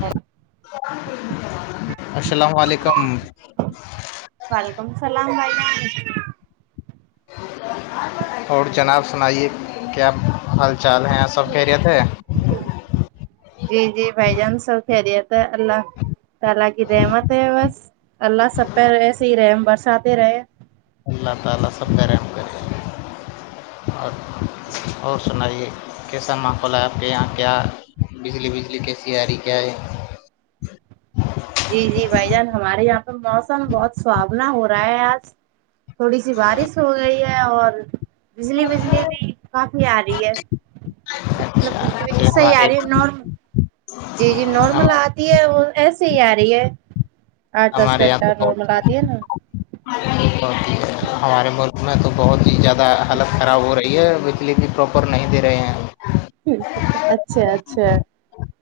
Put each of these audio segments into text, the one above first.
ہاں السلام علیکم وعلکم السلام بھائی اور جناب سنائیے کیا حال چال ہیں سب خیریت ہے جی جی بھائی جان سب خریت ہے اللہ ت الاللہ کی رحمت ہے بس اللہ سب پہ رہےس ہی رحم برساتے رہے [unintelligible] کیسا ماحول ہے آپ کے یہاں کیا بجلی بجلی کی سیاری کیا ہے جی جی بھائی جان ہمارے یہاں پہ موسم بہت سہاونا ہو رہا ہے آج تھوڑی سی بارش ہو گئی ہے اور بجلی بجلی بھی کافی آ رہی ہے مطلب اچھا بجلی بجلی یہ صحی ہمارے آ رہی ہے جی جی ہم- نارمل آتی ہے وہ ایسے ہی آ رہی ہے آٹھ دس ہمارے یہاں گھنٹہ تو نارمل بہت آتی ہے نا ہمارے ملک میں تو بہت ہی زیادہ حالت خراب ہو رہی ہے لیکن پراپر نہیں دے رہے ہیں ہے اچھا اچھا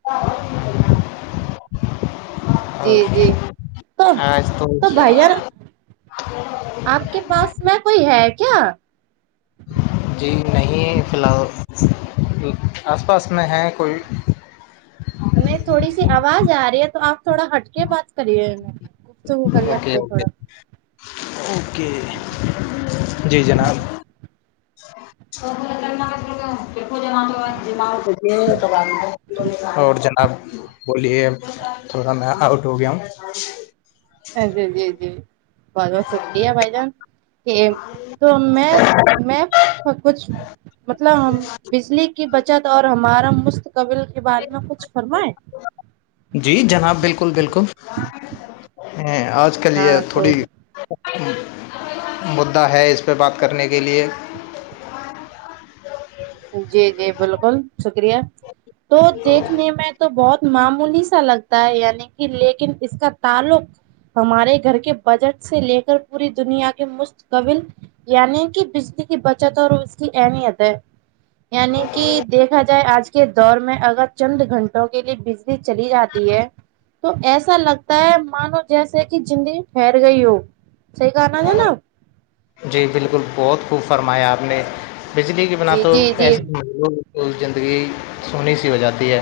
ا جی اور جی تو تو بھائی جارا آپ کے پاس میں کوئی ہے کیا جی نہیں فی الحال آس پاس میں ہے کوئی نہیں تھوڑی سی آواز آ رہی ہے تو آپ تھوڑا ہٹ کے بات کریے گفتگو کری ہٹ اوکے کے تھوڑا اوکے اوکے جی جناب تو پ جما جی اور جناب بولیے تھوڑا نا آؤٹ ہو گیا ہ ہ جی ہ جی جی بہت بہت شکریہ بھائی جان کہ تو میں میں کچھ مطلب ہم بجلی کی بچت اور ہمارا مستقبل کے بارے میں کچھ فرمائے جی جناب بالکل بالکل آج آ کے لیے ہاں تو تھوڑی مدعا ہے اس پہ بات کرنے کے لیے جی جی بالکل شکریہ تو دیکھ لیے میں تو بہت معمولی سا لگتا ہے یعنی کہ لیکن اس کا تعلق ہمارے گھر کے بجٹ سے لے کر پوری دنیا کے مفت قبل یعنی کہ بجلی کی بچت اور اس کی اہمیت ہے یعنی کہ دیکھا جائے آج کے دور میں اگر چند گھنٹوں کے لیے ب چلی جاتی ہے تو ایسا لگتا ہے مانو جیسے کہ زندگی ٹھیہر گئی ہو صحیح کہنا تھا ہے نا جی بالکل بہت خوب فرمایا آپ نے بجلی کے بنا جی تو جی جی ایسے ر زندگی سونی سی ہو جاتی ہے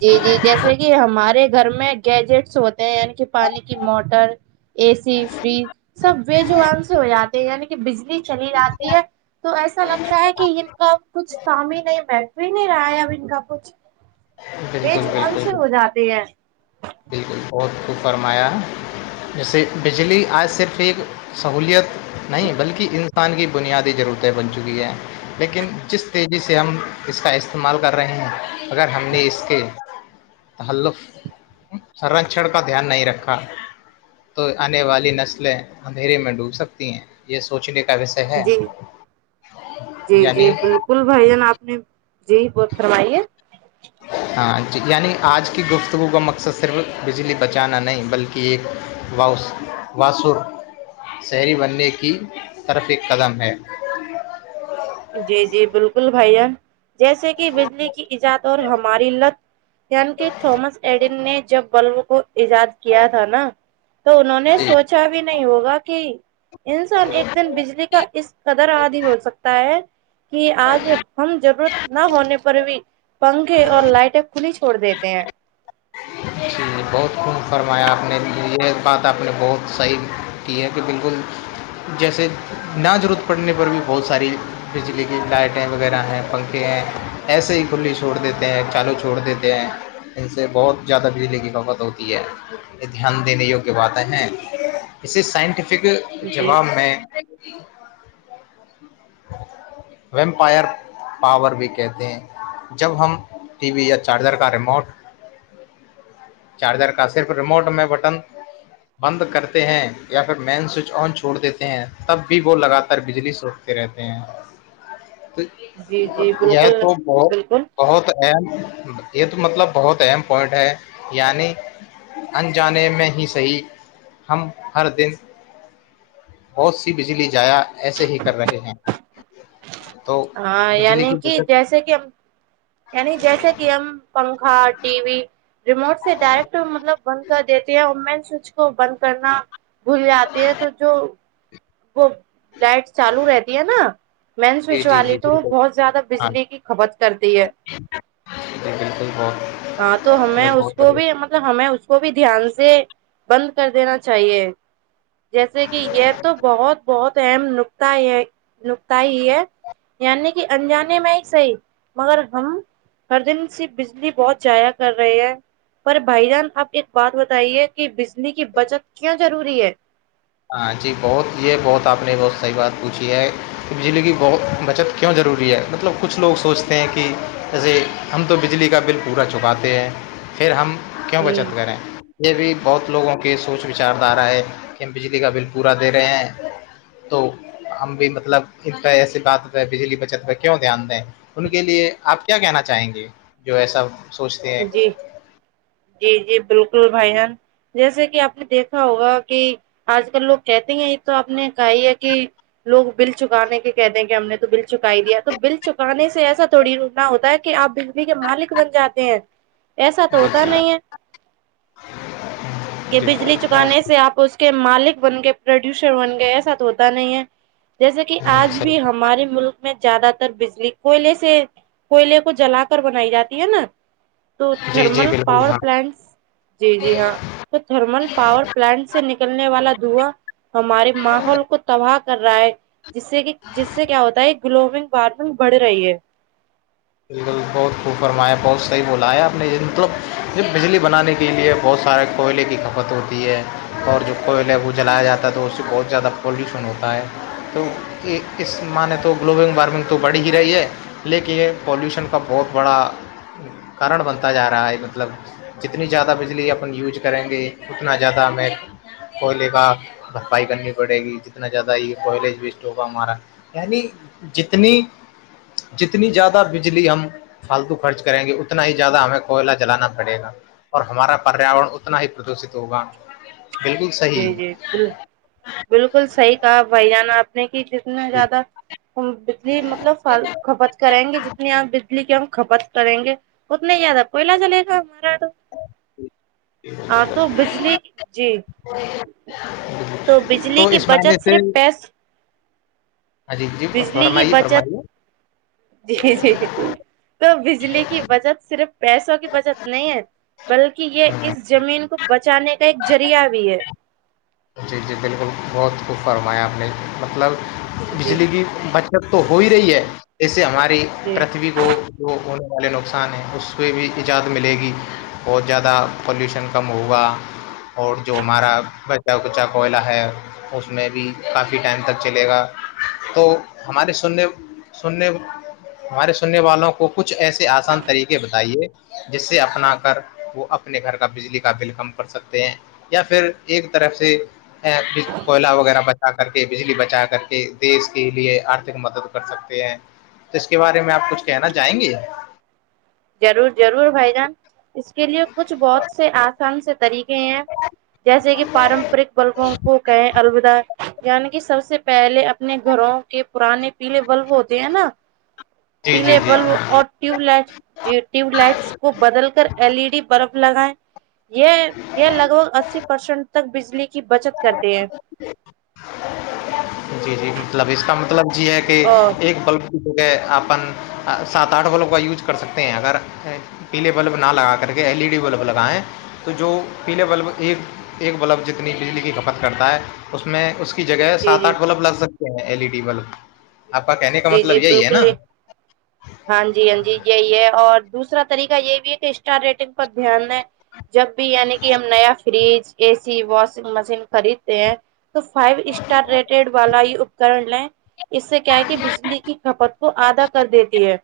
جی جی جیسے کہ ہمارے گھر میں گیجٹس ہوتے ہیں یعنی کہ پانی کی موٹر اے سی فریج سب وےجوان سے ہو جاتے ہیں یعنی بجلی چلی جاتی ہے تو ایسا لگتا ہے کہ ان کا کچھ کام ہی نہیں بیٹھتا و نہیںیر آیا ب کا پچھ بالکل بالکل جاتے ہیں بالکل بہت خوب فرمایا جیسے بجلی آج صرف ایک سہولیت نہیں بلکہ انسان کی بنیادی ضرورتیں بن چکی ہیں لیکن جس تیزی سے ہم اس کا استعمال کر رہے ہیں اگر ہم نے اس کے تحلف ہچن کا دھیان نہیں رکھا تو آنے والی نسلیں اندھیرے میں ڈوب سکتی ہیں یہ سوچنے کا وشے ہے جی یعنی کل بھائی جان آپ نے یہیی بات کروائی ہے ہاں جی یعنی آج کی گفتگو کا مقصد صرف بجلی بچانا نہیں بلکہ کی واس واسو شہری بننے کی طرف ایک قدم ہے جی جی بالکل بھائیین جیسے کہ بجلی کی ایجاد اور ہماری لت یعنی کہ تھامس ایڈیسن نے جب بلب کو ایجاد کیا تھا نا تو انہوں نے جی سوچا بھی نہیں ہوگا کہ انسان ایک دن بجلی کا اس قدر آدی ہو سکتا ہے کہ آج ہم ضرورت نہ ہونے پر بھی پنکھے اور لائٹیں کھلی چھوڑ دیتے کہ جی بہت خوب فرمایا آپ نے یہ بات آپ نے بہت صحیح کی ہے کہ بالکل جیسے نہ ضرورت پڑنے پر بھی بہت ساری بجلی کی لائٹیں وغیرہ ہیں پنکھے ہیں ایسے ہی کھلی چھوڑ دیتے ہیں چالو چھوڑ دیتے ہیں ان سے بہت زیادہ بجلی کی کھپت ہوتی ہے یہ دھیان دینے یوگیہ باتیں ہیں اسے سائنٹیفک جی جواب میں [inaudible] ویمپائر پاور بھی کہتے ہیں جب ہم ٹی وی یا چارجر کا ریموٹ چارجر کا صرف ریموٹ میں بٹن بند کرتے ہیں یا پھر مین سوئچ آن چھوڑ دیتے ہیں تب بھی وہ لگاتار بجلی رہتے ہیں تو جی جی یہ بالکل تو بت بالکل بہت اہم یہ تو مطلب بہت اہم پوائنٹ ہے یعنی انجانے میں ہی صحیح ہم ہر دن بہت سی بجلی ضائع ایسے ہی کر رہے ہیں تو ہاں بجلی یعنی کی کہ بقت جیسے کہ ہم یعنی جیسے کہ ہم پنکھا ٹی وی ریموٹ سے ڈائریکٹ مطلب بند کر دیتی ہیں اور مین سوچ کو بند کرنا بھول جاتی ہے تو جو وہ لائٹ چالو رہتی ہے نا مین جی سوئچ جی والی جی تو بالکل بہت زیادہ بجلی کی کھپت کرتی ہے یہ بالکل بہت ہاں تو ہمیں اس بہت کو بڑھیا بھی مطلب ہمیں اس کو بھی دھیان سے بند کر دینا چاہیے جیسے کہ یہ تو بہت بہت اہم نکتا ہے نکتا ہی ہے یعنی کہ انجانے میں ہی صحیح مگر ہم ہر دن سی بجلی بہت ضائعا کر رہی ہے پر بھائی جان اپ ایک بات بتائیے کہ بجلی کی بچت کیا ضروری ہے ہاں جی بہت یہ بہت آپ نے بہت صحیح بات پوچھی ہے کہ بجلی کی بہت بچت کیوں ضروری ہے مطلب کچھ لوگ سوچتے ہیں کہ ایزے ہم تو بجلی کا بل پورا چکاتے ہیں پھر ہم کیوں ہوں بچت کریں یہ بھی بہت لوگوں کی سوچ وچاردھارا ہے ہم بجلی کا بل پورا دے رہے ہیں تو ہم بھی مطلب ان پہ ایسی بات پہ بجلی بچت پہ کیوں دھیان دیں ان کے لیے آپ کیا کہنا چاہیں گے جو ایسا سوچتے ہیں جی جی جی بالکل بھائی جان جیسے کہ آپ نے دیکھا ہوگا کہ آج کل لوگ کہتے ہیں تو آپ نے کہا ہی ہے کہ لوگ بل چکانے کے کہتے ہیں کہ ہم نے تو بل چکائی دیا تو بل چکانے سے ایسا تھوڑی رنا ہوتا ہے کہ آپ کے مالک بن جاتے ہیں ایسا تو جی ہوتا جی نہیں ہے کہ جی بجلی بہت بہت چکانے سے آپ اس کے مالک بن گئے پروڈیوسر بن گئے ایسا تو ہوتا نہیں ہے جیسے کہ آج بھی صحیح ہمارے ملک میں زیادہ تر بجلی کوئلے سے کوئلے کو جلا کر بنائی جاتی ہے نا تو جی جی تھرمل بالکل پاور ہاں پلانٹس جی جی ہاں تو تھرمل پاور پلانٹ سے نکلنے والا دھواں ہمارے ماحول کو تباہ کر رہا ہے جس سے کہ جس سے کیا ہوتا ہے گلوبل وارمنگ بڑھ رہی ہے بالکل بہت خوب فرمایا بہت صحیح بولایا آپ نے مطلب یہ بجلی بنانے کے لیے بہت سارے کوئلے کی کھپت ہوتی ہے اور جو کوئلے وہ جلایا جاتا ہے تو اس سے بہت زیادہ پالوشن ہوتا ہے تو اس معنی تو گلوبل وارمنگ تو بڑھی ہی رہی ہے لیکن یہ پالوشن کا بہت بڑا کارن بنتا جا رہا ہے مطلب جتنی زیادہ بجلی اپن یوز کریں گے اتنا زیادہ ہمیں کوئلے کا بھرپائی کرنی پڑے گی جتنا زیادہ یہ کوئل وسٹ ہوگا ہمارا یعنی جتنی جتنی زیادہ زیاد بجلی ہم فالتو خرچ کریں گے اتنا ہی زیادہ ہمیں کوئلہ جلانا پڑے گا اور ہمارا پریاورن اتنا ہی پردوشت ہوگا بالکل جی صحیح جی ب بالکل صحیح کہا بھائی جانا آپ نے کہ جتنا زیادہ بجلی مطلب کھپت کرائیں گے جتنی آپ اس لیے کہ ہم کھپت کریں گے اتنے زیادہ پہلا چلے گا ہمارا تو ہاں تو بجلی جی ہ تو بجلی کی معنی بچت سے صرف پیس ہاں جی جی بجلی کی فرمائیے بچت فرمائیے جی جی تو بجلی کی بچت صرف پیسوں کی بچت نہیں ہے بلکہ یہ اس زمین کو بچانے کا ایک ذریعہ بھی ہے ی جی بالکل بہت خوب فرمایا آپ نے مطلب جی بجلی بھی بچ تو ہو ہی رہی ہے جسے ہماری جی پرتھوی کو کو جو ہونے والے نقصان ہیں اس پہ بھی ایجاد ملے گی بہت زیادہ پلیوشن کم ہوگا اور جو ہمارا کچا کوئلہ ہے اس میں بھی کافی ٹائم تک چلے گا تو ہماری سننے سننے ہمارے سننے والوں کو کچھ ایسے آسان طریقے بتائیے جس سے اپنا کر وہ اپنے گھر کا بجلی کا بل کم کر سکتے ہیں یا پھر ایک طرف سے کوئلہ وغیرہ بچا کر کے بجلی بچا کر کے دیش کے لیے آرتھک مدد کر سکتے ہیں تو اس کے بارے میں آپ کچھ کہنا چاہیں گے ضرور ضرور بھائی جان اس کے لیے کچھ بہت سے سے طریقے ہیں جیسے کہ پارمپرک بلبوں کو کہیں الودا یعنی کہ سب سے پہلے اپنے گھروں کے پرانے پیلے بلب ہوتے ہیں نا جی پیلے جی جی بلب ہاں اور ٹیوب لائٹ ج ٹیوب لائٹس کو بدل کر ایل ای ڈی برف لگائے یہ یہ لگ بھگ اسی پرسنٹ تک بجلی کی بچت کرتے ہے جی جی مطلب اس کا مطلب یہی ہے کہ ا ایک بلب اپن سات آٹھ والوں کا یوز کر سکتے ہیں اگر پیلے بلب نہ لگا کر کے ایل ای ڈی بلب لگیں تو جو پیلے بلب ایک ایک بلب جتنی بجلی کی کھپت کرتا ہے اس میں اس کی جگہ جی سات جی آٹھ بلب لگ سکتے ہیں ایل ای ڈی بلب آپ کا کہنے کا جی مطلب جی یہی ہے نا بالکل ہاں جی ہاں جی یہی ہے اور دوسرا طریقہ یہ بھی ہے کہ اسٹار ریٹنگ پر دھیان ہے جب بھی یعنی کہ ہم نیا fridge A C washing machine خریدتے ہیں تو فائیو اسٹار ریٹڈ والا یہ اپکرن لیں اس سے کیا ہے بجلی کی کھپت کو آدھا کر دیتی ہے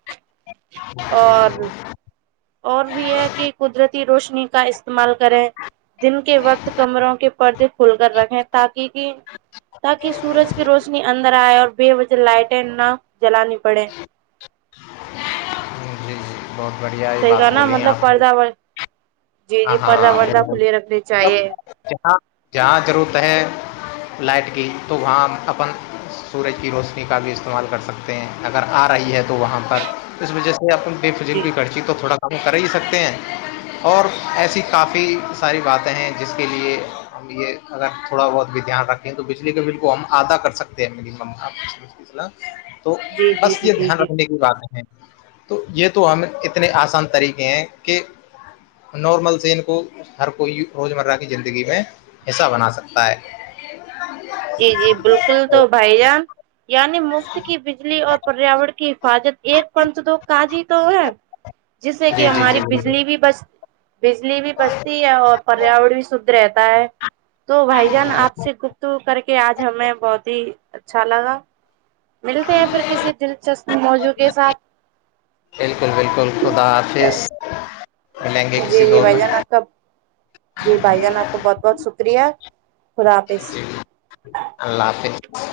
اور اور بھی یہ کہ قدرتی روشنی کا استعمال کریں دن کے وقت کمروں کے پردے کھل کر رکھیں تاکہ کہ تاکہ سورج کی روشنی اندر آئے اور بے وجہ لائٹیں نہ جلانی پڑے جی جی بہت بڑھیا یہ صحیح بات کہا نا بولی مطلب آپ نے پردہ وغیرہ جی ہاں جی ہاں پردہ وردہ بالکل کھلے رکھنے مب چاہیے جہاں جہاں ضرورت ہے لائٹ کی تو وہاں اپ سورج کی روشنی کا بھی استعمال کر سکتے ہیں اگر آ رہی ہے تو وہاں پر اس وجہ سے اپ بے فضل جی کی خرچی تو تھوڑا کم کر ہی سکتے ہیں اور ایسی کافی ساری باتیں ہیں جس کے لیے ہم یہ اگر تھوڑا بہت بھی دھیان رکھیں تو بجلی کے بل کو ہم آدا کر سکتے ہیں آپلا تو جی جی بس جی یہ جی دھیان رکھنے کی بات ہے تو یہ تو ہم اتنے آسان طریقے ہیں کہ نارمل سے ان کو ہر کوئی روز مرہ کی زندگی میں حصہ بنا سکتا ہے جی جی بالکل تو بھائی جان یعنی مفت کی بجلی اور پریاورن کی حفاظت ایک پنت تو کاج ہی تو ہے جس سے کہ جی جی جی ہماری بالکل بجلی بھی بچتی بجلی بھی بچتی ہے اور پریاورن بھی شھ رہتا ہے تو بھائی جان آپ سے گپت کر کے آج ہمیں بہت ہی اچھا لگا ملتے ہیں پھر کسی دلچسپ موضوع کے ساتھ بالکل بالکل خدا حافظ ملیں گے جی کسی جی دور بھائی میں جان کب جی بھائی جان آپ کا بہت بہت شکریہ خدا حافظ جی اللہ حافظ